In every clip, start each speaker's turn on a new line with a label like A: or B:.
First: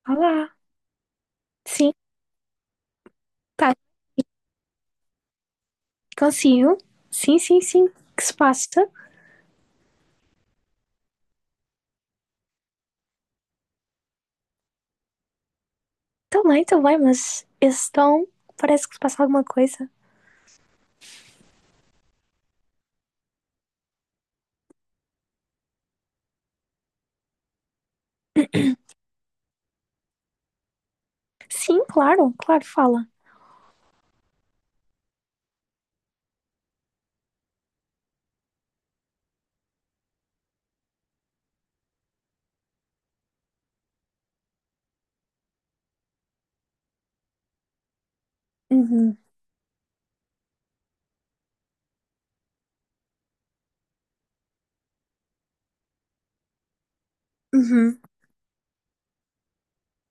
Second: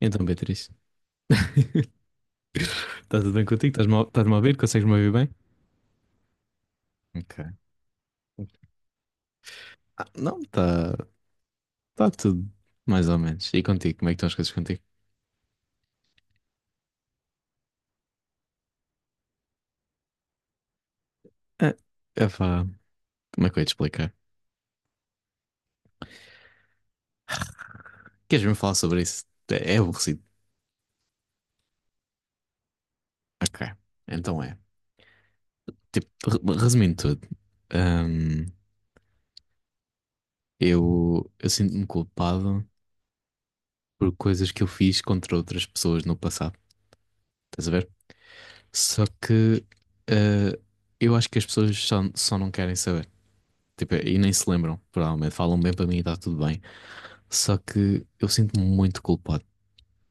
A: Então,
B: Olá,
A: Beatriz, está
B: sim,
A: tudo bem contigo?
B: tá,
A: Estás-me a ouvir? Consegues-me ouvir bem?
B: consigo. Sim,
A: Ok.
B: sim, sim, que se passa?
A: Ah, não, está tá tudo mais ou menos. E contigo, como é que estão as coisas contigo?
B: Também, também, mas esse tom parece que se passa alguma coisa.
A: Ah, epá, como é que eu ia te explicar? Queres mesmo falar sobre isso? É aborrecido.
B: Sim, claro, claro, fala.
A: Ok, então é. Tipo, resumindo tudo, hum, eu sinto-me culpado por coisas que eu fiz contra outras pessoas no passado. Estás a ver? Só
B: Uhum,
A: que ah, eu acho que as pessoas só não querem saber. Tipo, e nem se lembram, provavelmente. Falam bem para mim e está tudo bem. Só
B: uhum,
A: que eu sinto-me muito culpado.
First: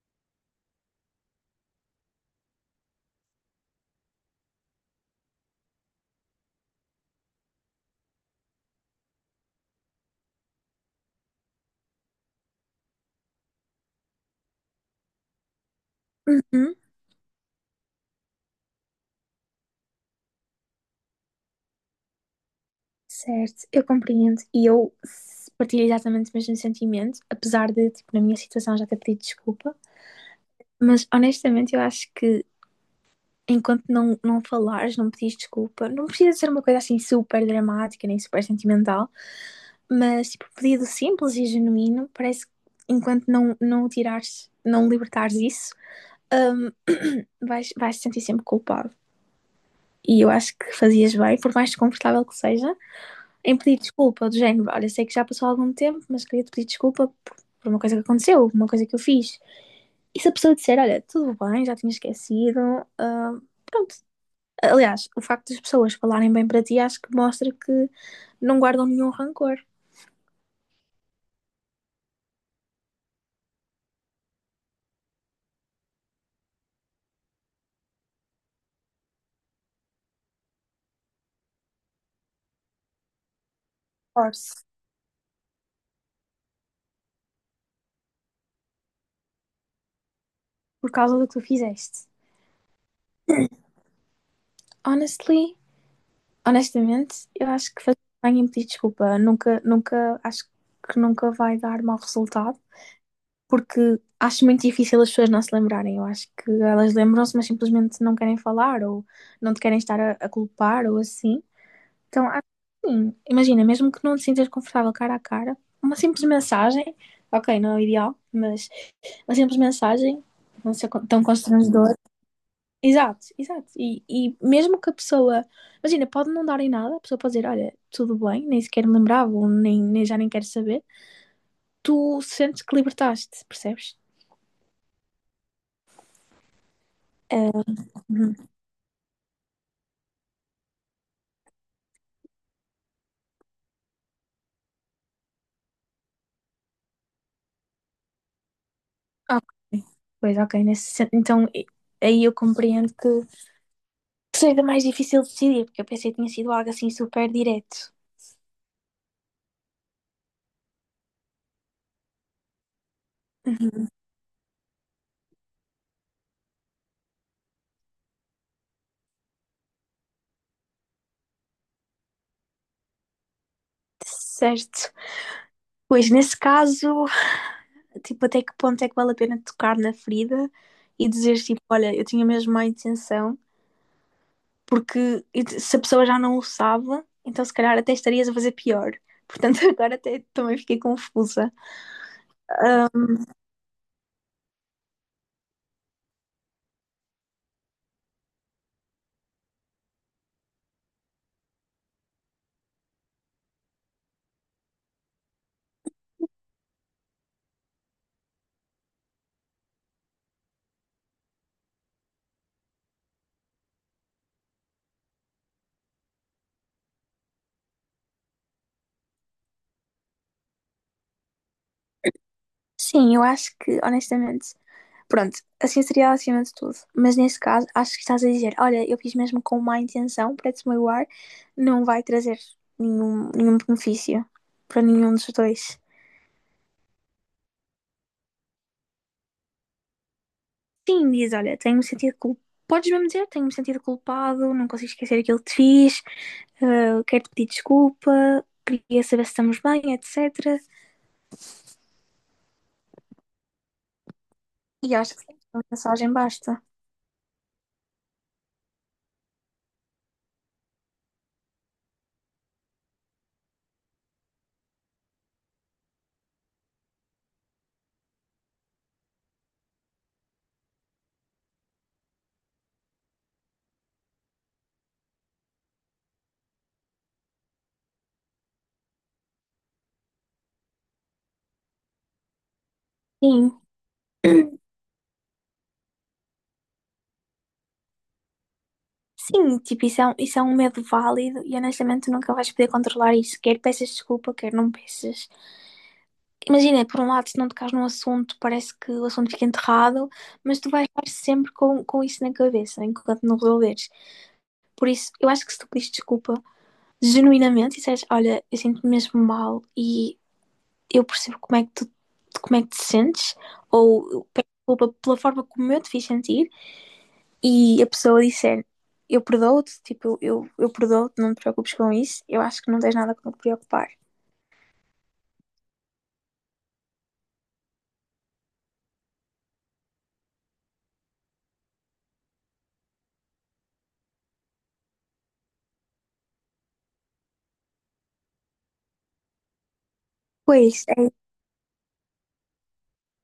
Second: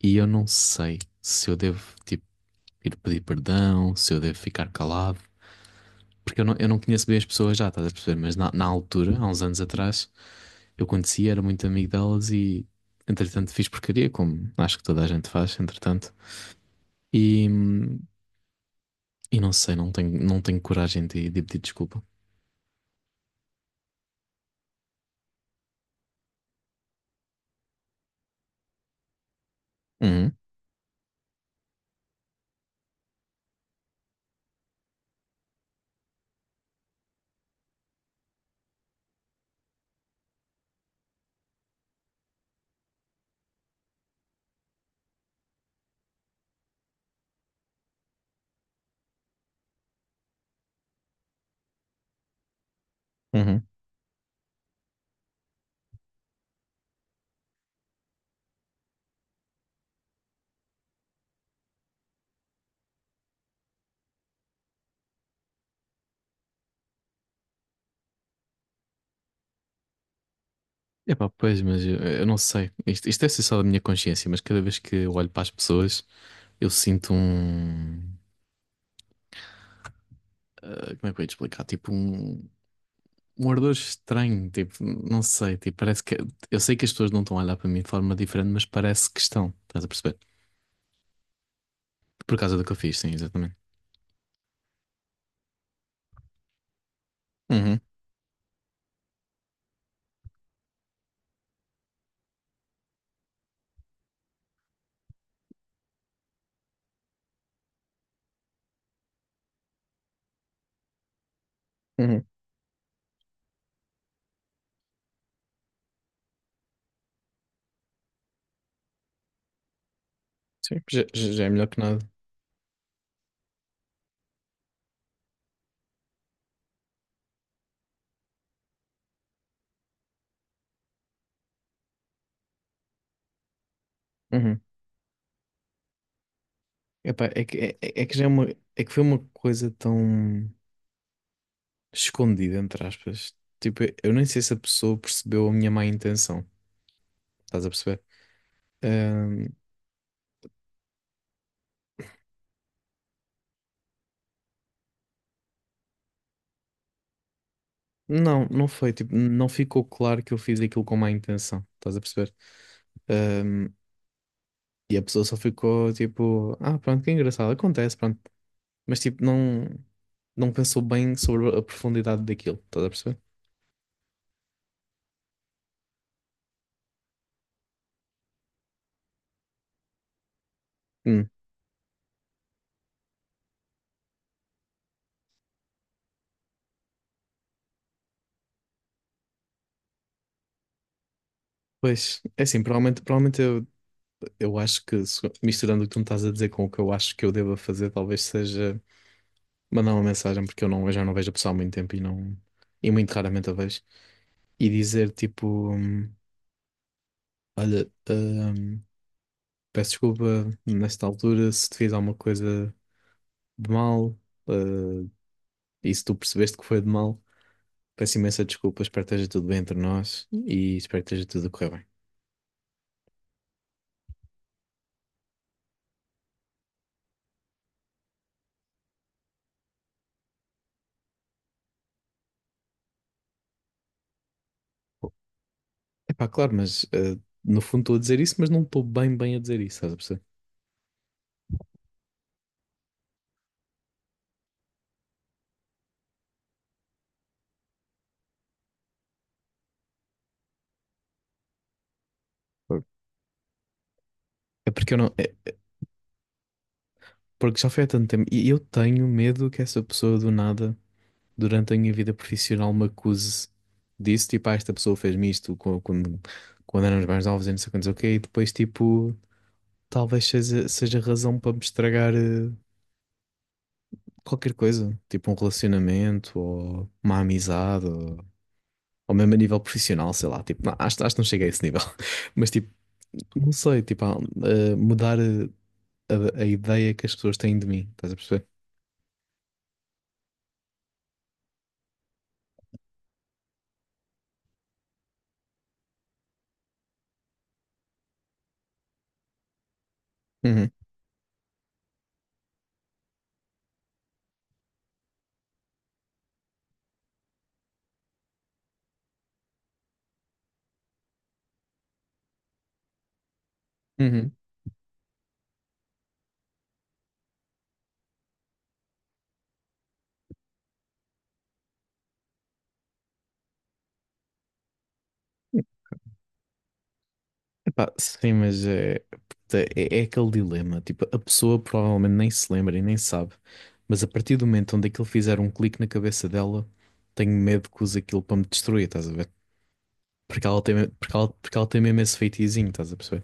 A: E eu não sei se eu devo, tipo, ir pedir perdão, se eu devo ficar calado. Porque eu não conheço bem as pessoas já, estás a perceber? Mas na altura, há uns anos atrás, eu conhecia, era muito amigo delas e, entretanto, fiz porcaria, como acho que toda a gente faz, entretanto.
B: uhum.
A: E, hum, e não sei, não tenho coragem de pedir desculpa.
B: Certo, eu compreendo. E eu partilho exatamente o mesmo sentimento, apesar de, tipo, na minha situação já ter pedido desculpa.
A: Uhum,
B: Mas honestamente, eu acho que enquanto não falares, não pedires desculpa, não precisa ser uma coisa assim super dramática nem super sentimental. Mas, tipo, pedido simples e genuíno, parece que enquanto não tirares, não libertares isso, hum, vais te sentir sempre culpado. E eu acho que fazias bem, por mais desconfortável que seja, em
A: uhum.
B: pedir desculpa do género. Olha, sei que já passou algum tempo, mas queria te pedir desculpa por uma coisa que aconteceu, uma coisa que eu fiz. E se a pessoa disser, olha, tudo bem, já tinha esquecido, pronto. Aliás, o facto das pessoas falarem bem para ti acho que mostra que não guardam nenhum rancor
A: Epá, pois, mas eu não sei. Isto deve ser só da minha consciência, mas cada vez que eu olho para as pessoas, eu sinto um. Ah, como é que eu ia te explicar? Tipo, um ardor estranho. Tipo, não sei. Tipo, parece que. Eu sei que as pessoas não estão a olhar para mim de forma diferente, mas parece que estão. Estás a perceber?
B: por causa do que tu fizeste.
A: Por causa do que eu fiz, sim, exatamente.
B: Honestly, honestamente, eu acho
A: Uhum,
B: que fazer bem em pedir desculpa nunca, nunca, acho que nunca vai dar mau resultado, porque acho muito difícil as pessoas não se lembrarem. Eu acho que elas lembram-se, mas simplesmente não querem falar ou não te querem estar a culpar ou assim.
A: uhum.
B: Então, acho que sim, imagina, mesmo que não te sintas confortável cara a cara, uma simples mensagem, ok, não é o ideal, mas uma simples mensagem, não
A: Sim,
B: ser
A: já,
B: tão
A: já já é melhor que
B: constrangedora.
A: nada.
B: Exato, exato. E mesmo que a pessoa, imagina, pode não dar em nada, a pessoa pode dizer, olha, tudo bem, nem sequer me lembrava, ou nem já nem quero saber, tu sentes que libertaste, percebes?
A: Uhum. Epá, é
B: Ah,
A: que, é que já é
B: uhum.
A: uma. É que foi uma coisa tão escondida, entre aspas. Tipo, eu nem sei se a pessoa percebeu a minha má intenção. Estás a perceber?
B: Ok.
A: Ahm,
B: Pois, ok, então aí eu compreendo que seja mais difícil decidir, porque eu pensei que tinha sido algo assim super direto.
A: não, não foi. Tipo, não ficou claro que eu fiz aquilo com má intenção. Estás a perceber? Ahm,
B: Uhum.
A: e a pessoa só ficou tipo, ah, pronto, que engraçado, acontece, pronto. Mas tipo, não, não pensou bem sobre a profundidade daquilo. Estás a perceber?
B: Certo. Pois, nesse caso, tipo, até que ponto é que vale a pena tocar na ferida e
A: Hum,
B: dizer, tipo, olha, eu tinha mesmo má intenção. Porque se a pessoa já não o sabe, então se calhar até estarias a fazer pior. Portanto, agora até também fiquei confusa.
A: Pois, é assim, provavelmente eu acho que misturando o que tu me estás a dizer com o que eu acho que eu deva fazer, talvez seja mandar uma mensagem, porque eu já não vejo a pessoa há muito tempo e não, e muito raramente a vejo, e dizer tipo, olha, peço desculpa nesta altura se te fiz alguma coisa de mal, eh, e se tu percebeste que foi de mal. Peço imensa desculpa, espero que esteja tudo bem entre nós e espero que esteja tudo a correr bem.
B: Sim, eu acho que, honestamente. Pronto, assim seria acima de tudo. Mas nesse caso, acho que estás a dizer: olha, eu fiz mesmo com má intenção para desmoiar, não vai trazer nenhum benefício para nenhum dos dois.
A: Epá, claro, mas no fundo estou a dizer isso, mas não estou bem bem a dizer isso, estás a perceber?
B: Sim, diz: olha, tenho-me sentido culpado. Podes mesmo dizer: tenho-me sentido culpado, não consigo esquecer aquilo que te fiz, quero-te pedir desculpa, queria saber se estamos bem, etc.
A: Por- É porque
B: E
A: eu não,
B: acho que sim,
A: é
B: uma mensagem basta.
A: porque já foi há tanto tempo e eu tenho medo que essa pessoa do nada, durante a minha vida profissional, me acuse disso, tipo, ah, esta pessoa fez-me isto quando éramos mais novos e não sei quantos, ok, e depois tipo. Talvez seja razão para me estragar qualquer coisa, tipo um relacionamento ou uma amizade, ou mesmo a nível profissional, sei lá. Tipo, não, acho que não cheguei a esse nível, mas tipo, não
B: Sim.
A: sei, tipo, mudar a ideia que as pessoas têm de mim, estás a perceber?
B: Sim, tipo, isso é um medo válido e honestamente tu nunca vais poder controlar isso. Quer peças desculpa, quer não peças. Imagina, por um lado, se não tocares num assunto, parece que o assunto fica enterrado, mas tu
A: Uhum,
B: vais estar sempre com isso na cabeça enquanto não resolveres. Por isso, eu acho que se tu pedires desculpa genuinamente e disseres, olha, eu sinto-me mesmo mal e eu percebo como é que te sentes, ou eu
A: uhum.
B: peço desculpa pela forma como eu te fiz sentir. E a pessoa disser eu perdoo-te, tipo, eu perdoo-te, não te preocupes com isso, eu acho que não tens nada com que te preocupar.
A: Epá, sim, mas é, puta, é aquele dilema. Tipo, a pessoa provavelmente nem se lembra e nem sabe, mas a partir do momento onde aquilo fizer um clique na cabeça dela, tenho medo que use aquilo para me destruir, estás a ver? Porque ela tem,
B: Pois,
A: me-
B: é,
A: porque ela, porque ela tem mesmo esse feitiozinho, estás a perceber?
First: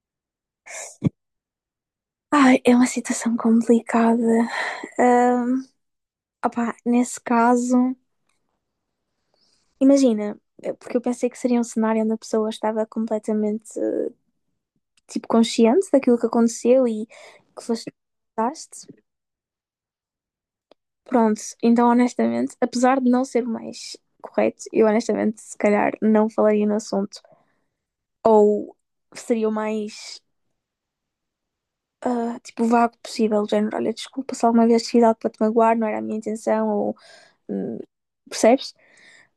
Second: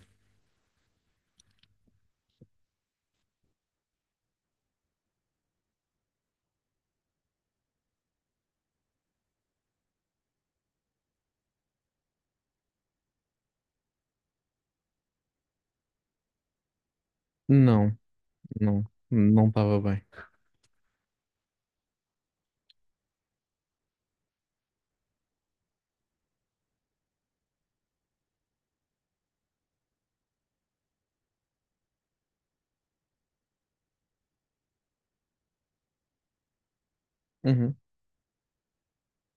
B: ai, é uma situação complicada. Ahm, opá, nesse caso, imagina, porque eu pensei que seria um cenário onde a pessoa estava completamente, tipo, consciente daquilo que aconteceu e que foste
A: Não, não,
B: daste.
A: não estava bem.
B: Pronto, então honestamente, apesar de não ser mais correto, eu honestamente, se calhar, não falaria no assunto. Ou seria o mais tipo vago possível, do género, olha, desculpa se alguma vez fiz algo para te magoar, não era a minha intenção, ou
A: Uhum.
B: hum, percebes?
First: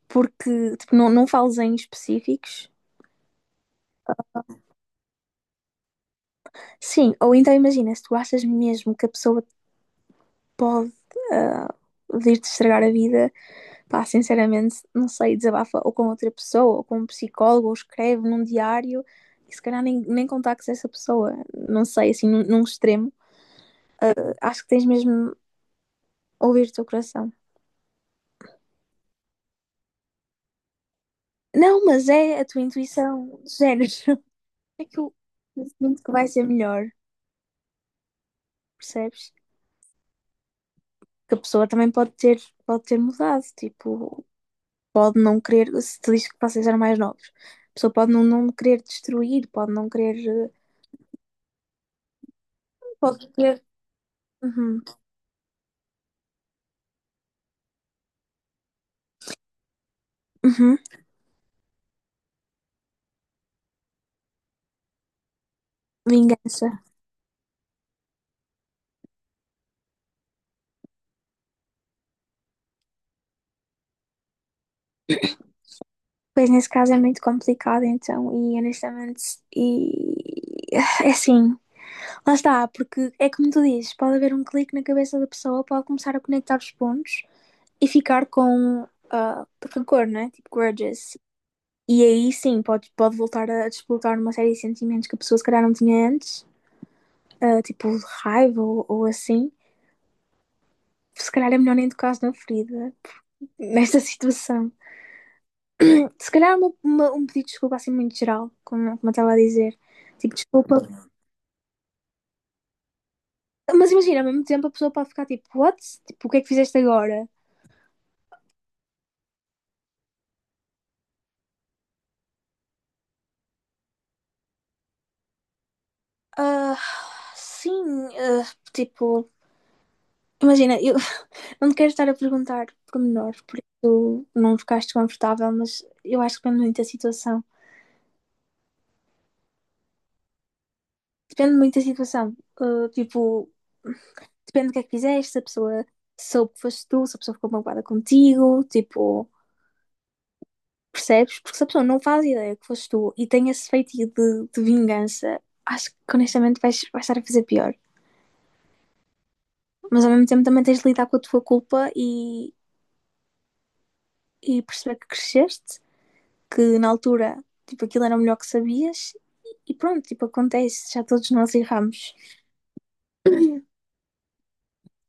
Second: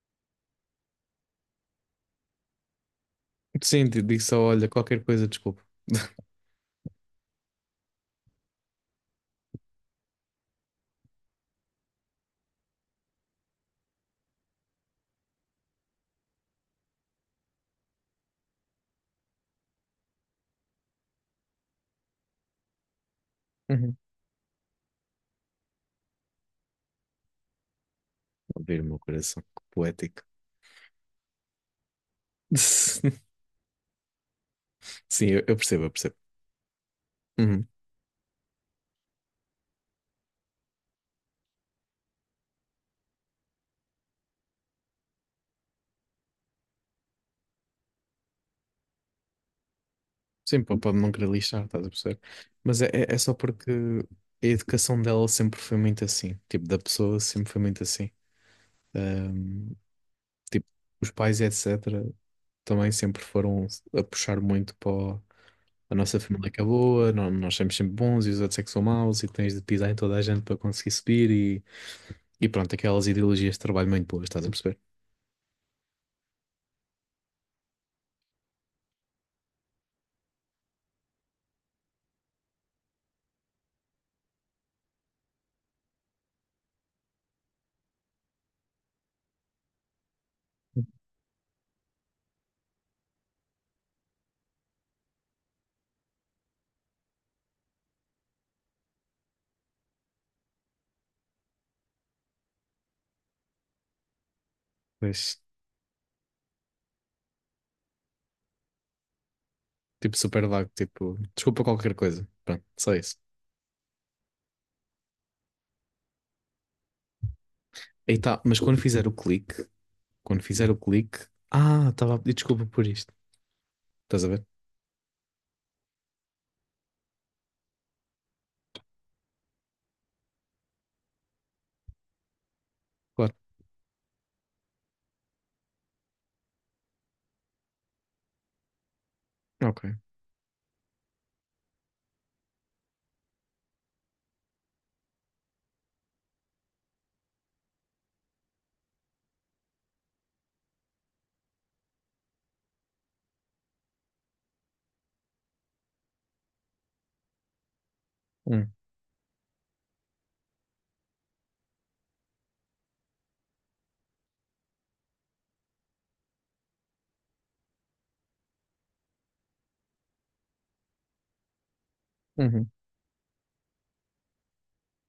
B: Porque tipo, não fales em específicos.
A: Sim, disse só, olha, qualquer coisa, desculpa.
B: Sim, ou então imagina, se tu achas mesmo que a pessoa pode ah, vir-te estragar a vida, pá, sinceramente, não sei, desabafa ou com outra pessoa, ou com um psicólogo, ou escreve num diário. E se calhar nem contactes essa pessoa, não sei, assim, num extremo.
A: Uhum.
B: Acho que tens mesmo ouvir o teu coração.
A: Abrir o meu coração, que poético.
B: Não, mas é a tua intuição, de género. É que eu
A: Sim, eu
B: eu
A: percebo, eu
B: sinto que
A: percebo.
B: vai ser melhor,
A: Uhum.
B: percebes? Que a pessoa também pode ter mudado, tipo, pode não querer, se te diz que vocês eram mais novos, a pessoa pode não querer destruir, pode não querer.
A: Sim, pô, pode não querer lixar, estás a perceber? Mas é, é
B: Pode
A: só
B: querer.
A: porque a
B: Uhum,
A: educação dela sempre foi muito assim. Tipo, da pessoa sempre foi muito assim. Ahm, tipo,
B: uhum,
A: os pais, etc., também sempre foram a puxar muito para a nossa família é que é
B: vingança.
A: boa, nós somos sempre bons e os outros é que são maus e tens de pisar em toda a gente para conseguir subir e pronto, aquelas ideologias de trabalho muito boas, estás a perceber?
B: Pois nesse caso é muito complicado, então, e honestamente, e é assim, lá está, porque é como tu dizes, pode haver um clique na cabeça da pessoa, pode começar a conectar os pontos e ficar com rancor, né? Tipo, grudges. E aí sim, pode voltar a desbloquear uma série de sentimentos que a pessoa se calhar não tinha antes, tipo raiva ou assim. Se calhar é melhor nem tocar na ferida, nesta situação.
A: Mas,
B: Se calhar um pedido de desculpa assim muito geral, como eu estava a dizer.
A: tipo,
B: Tipo,
A: super vago,
B: desculpa.
A: tipo, desculpa qualquer coisa. Pronto, só isso.
B: Mas imagina, ao mesmo tempo a pessoa pode ficar tipo, what? Tipo, o que é que fizeste agora?
A: E tá, mas quando fizer o clique, quando fizer o clique, ah, estava a pedir desculpa por isto. Estás a ver?
B: Ah, sim, ah, tipo, imagina. Não te quero estar a perguntar
A: Claro.
B: pormenores, por isso não ficaste confortável, mas eu acho que depende muito da situação.
A: Ok.
B: Depende muito da situação. Tipo, depende do que é que fizeste, se a pessoa soube que foste tu, se a pessoa ficou magoada contigo, tipo, percebes? Porque se a pessoa não faz ideia que foste tu e tem esse feitiço de vingança, acho que honestamente vais estar a fazer pior.
A: Hum.
B: Mas ao mesmo tempo também tens de lidar com a tua culpa e perceber que cresceste que na altura, tipo, aquilo era o melhor que sabias e pronto, tipo, acontece, já todos nós erramos.
A: Uhum.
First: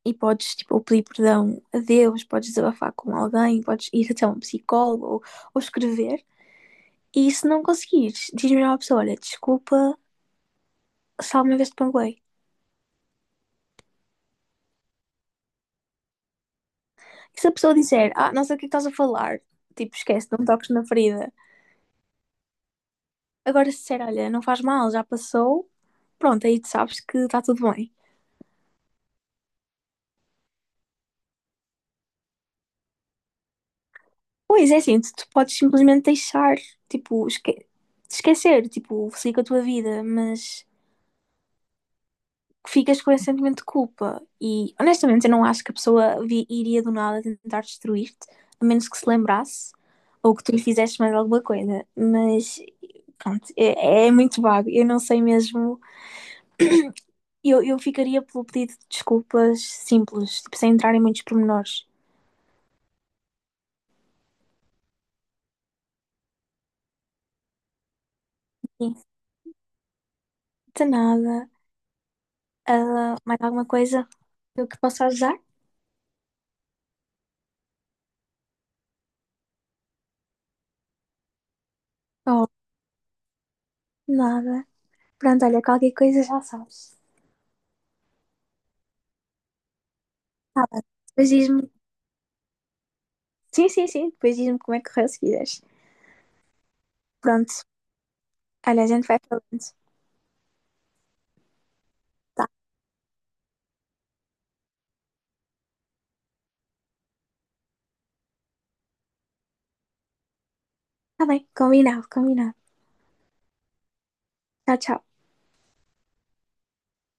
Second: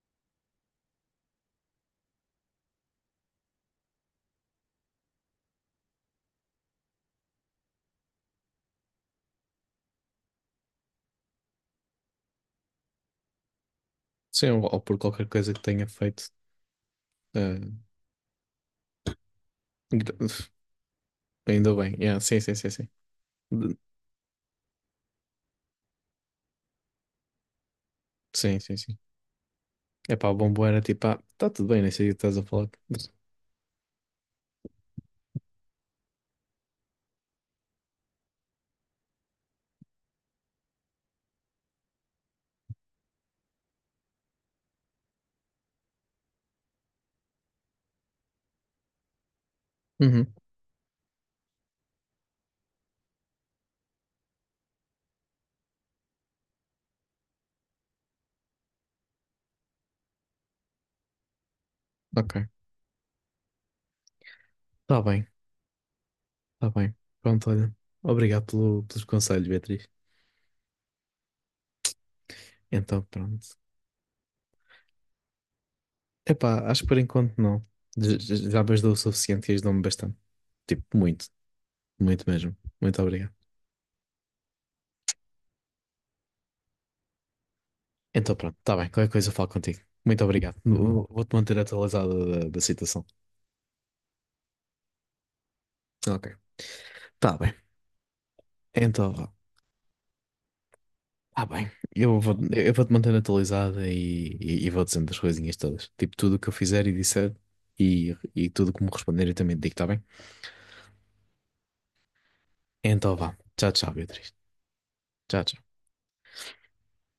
B: E podes, tipo, pedir perdão a Deus, podes desabafar com alguém, podes ir até um psicólogo ou escrever. E se não conseguires, diz-me à pessoa, olha, desculpa, só uma vez te panguei.
A: Sim, ou por qualquer coisa que tenha feito.
B: E se a
A: ah,
B: pessoa disser, ah, não sei o que é estás a falar, tipo, esquece,
A: gra-
B: não toques na ferida.
A: ainda bem. Yeah, sim, sim, sim, sim.
B: Agora
A: De-
B: se disser, olha, não faz mal, já passou, pronto, aí tu sabes que está tudo bem.
A: Sim, sim, sim. Epá, o bombom era tipo, ah, tá tudo bem, nem sei o que estás a falar.
B: Pois é, assim, tu podes simplesmente deixar, tipo, esquecer, tipo, siga a tua vida, mas ficas com esse sentimento de culpa. E honestamente, eu não acho que a pessoa iria do nada tentar destruir-te, a menos que se lembrasse
A: Uhum,
B: ou que tu lhe fizeste mais alguma coisa. Mas pronto, é muito vago. Eu não sei mesmo. Eu ficaria pelo pedido de desculpas simples, tipo, sem entrar em muitos pormenores.
A: ok. Tá bem, tá bem. Pronto, olha. Obrigado
B: Sim,
A: pelos conselhos, Beatriz.
B: de nada.
A: Então,
B: Ah, mais
A: pronto.
B: alguma coisa que eu que possa ajudar?
A: Epá, acho que por enquanto não. Já me ajudou o suficiente e ajudou-me bastante. Tipo, muito, muito
B: Oh,
A: mesmo. Muito obrigado.
B: nada. Pronto, olha, qualquer coisa já sabes.
A: Então, pronto, tá bem. Qualquer coisa eu falo contigo. Muito obrigado.
B: Tá bem. Depois
A: Vou-te manter
B: diz-me.
A: atualizado da situação.
B: Sim, sim, sim. Depois diz-me como é que correu se quiseres.
A: Ok. Tá bem.
B: Pronto. Olha, a gente
A: Então,
B: vai
A: vá.
B: falando.
A: Tá bem,
B: Tá,
A: eu vou-te manter atualizada e, e vou dizendo as coisinhas todas. Tipo, tudo o que eu fizer e disser e tudo como responder eu também te digo, tá bem?
B: tá bem. Combinado, combinado.
A: Então vá. Tchau, tchau, Beatriz.
B: Tchau, tchau.
A: Tchau, tchau.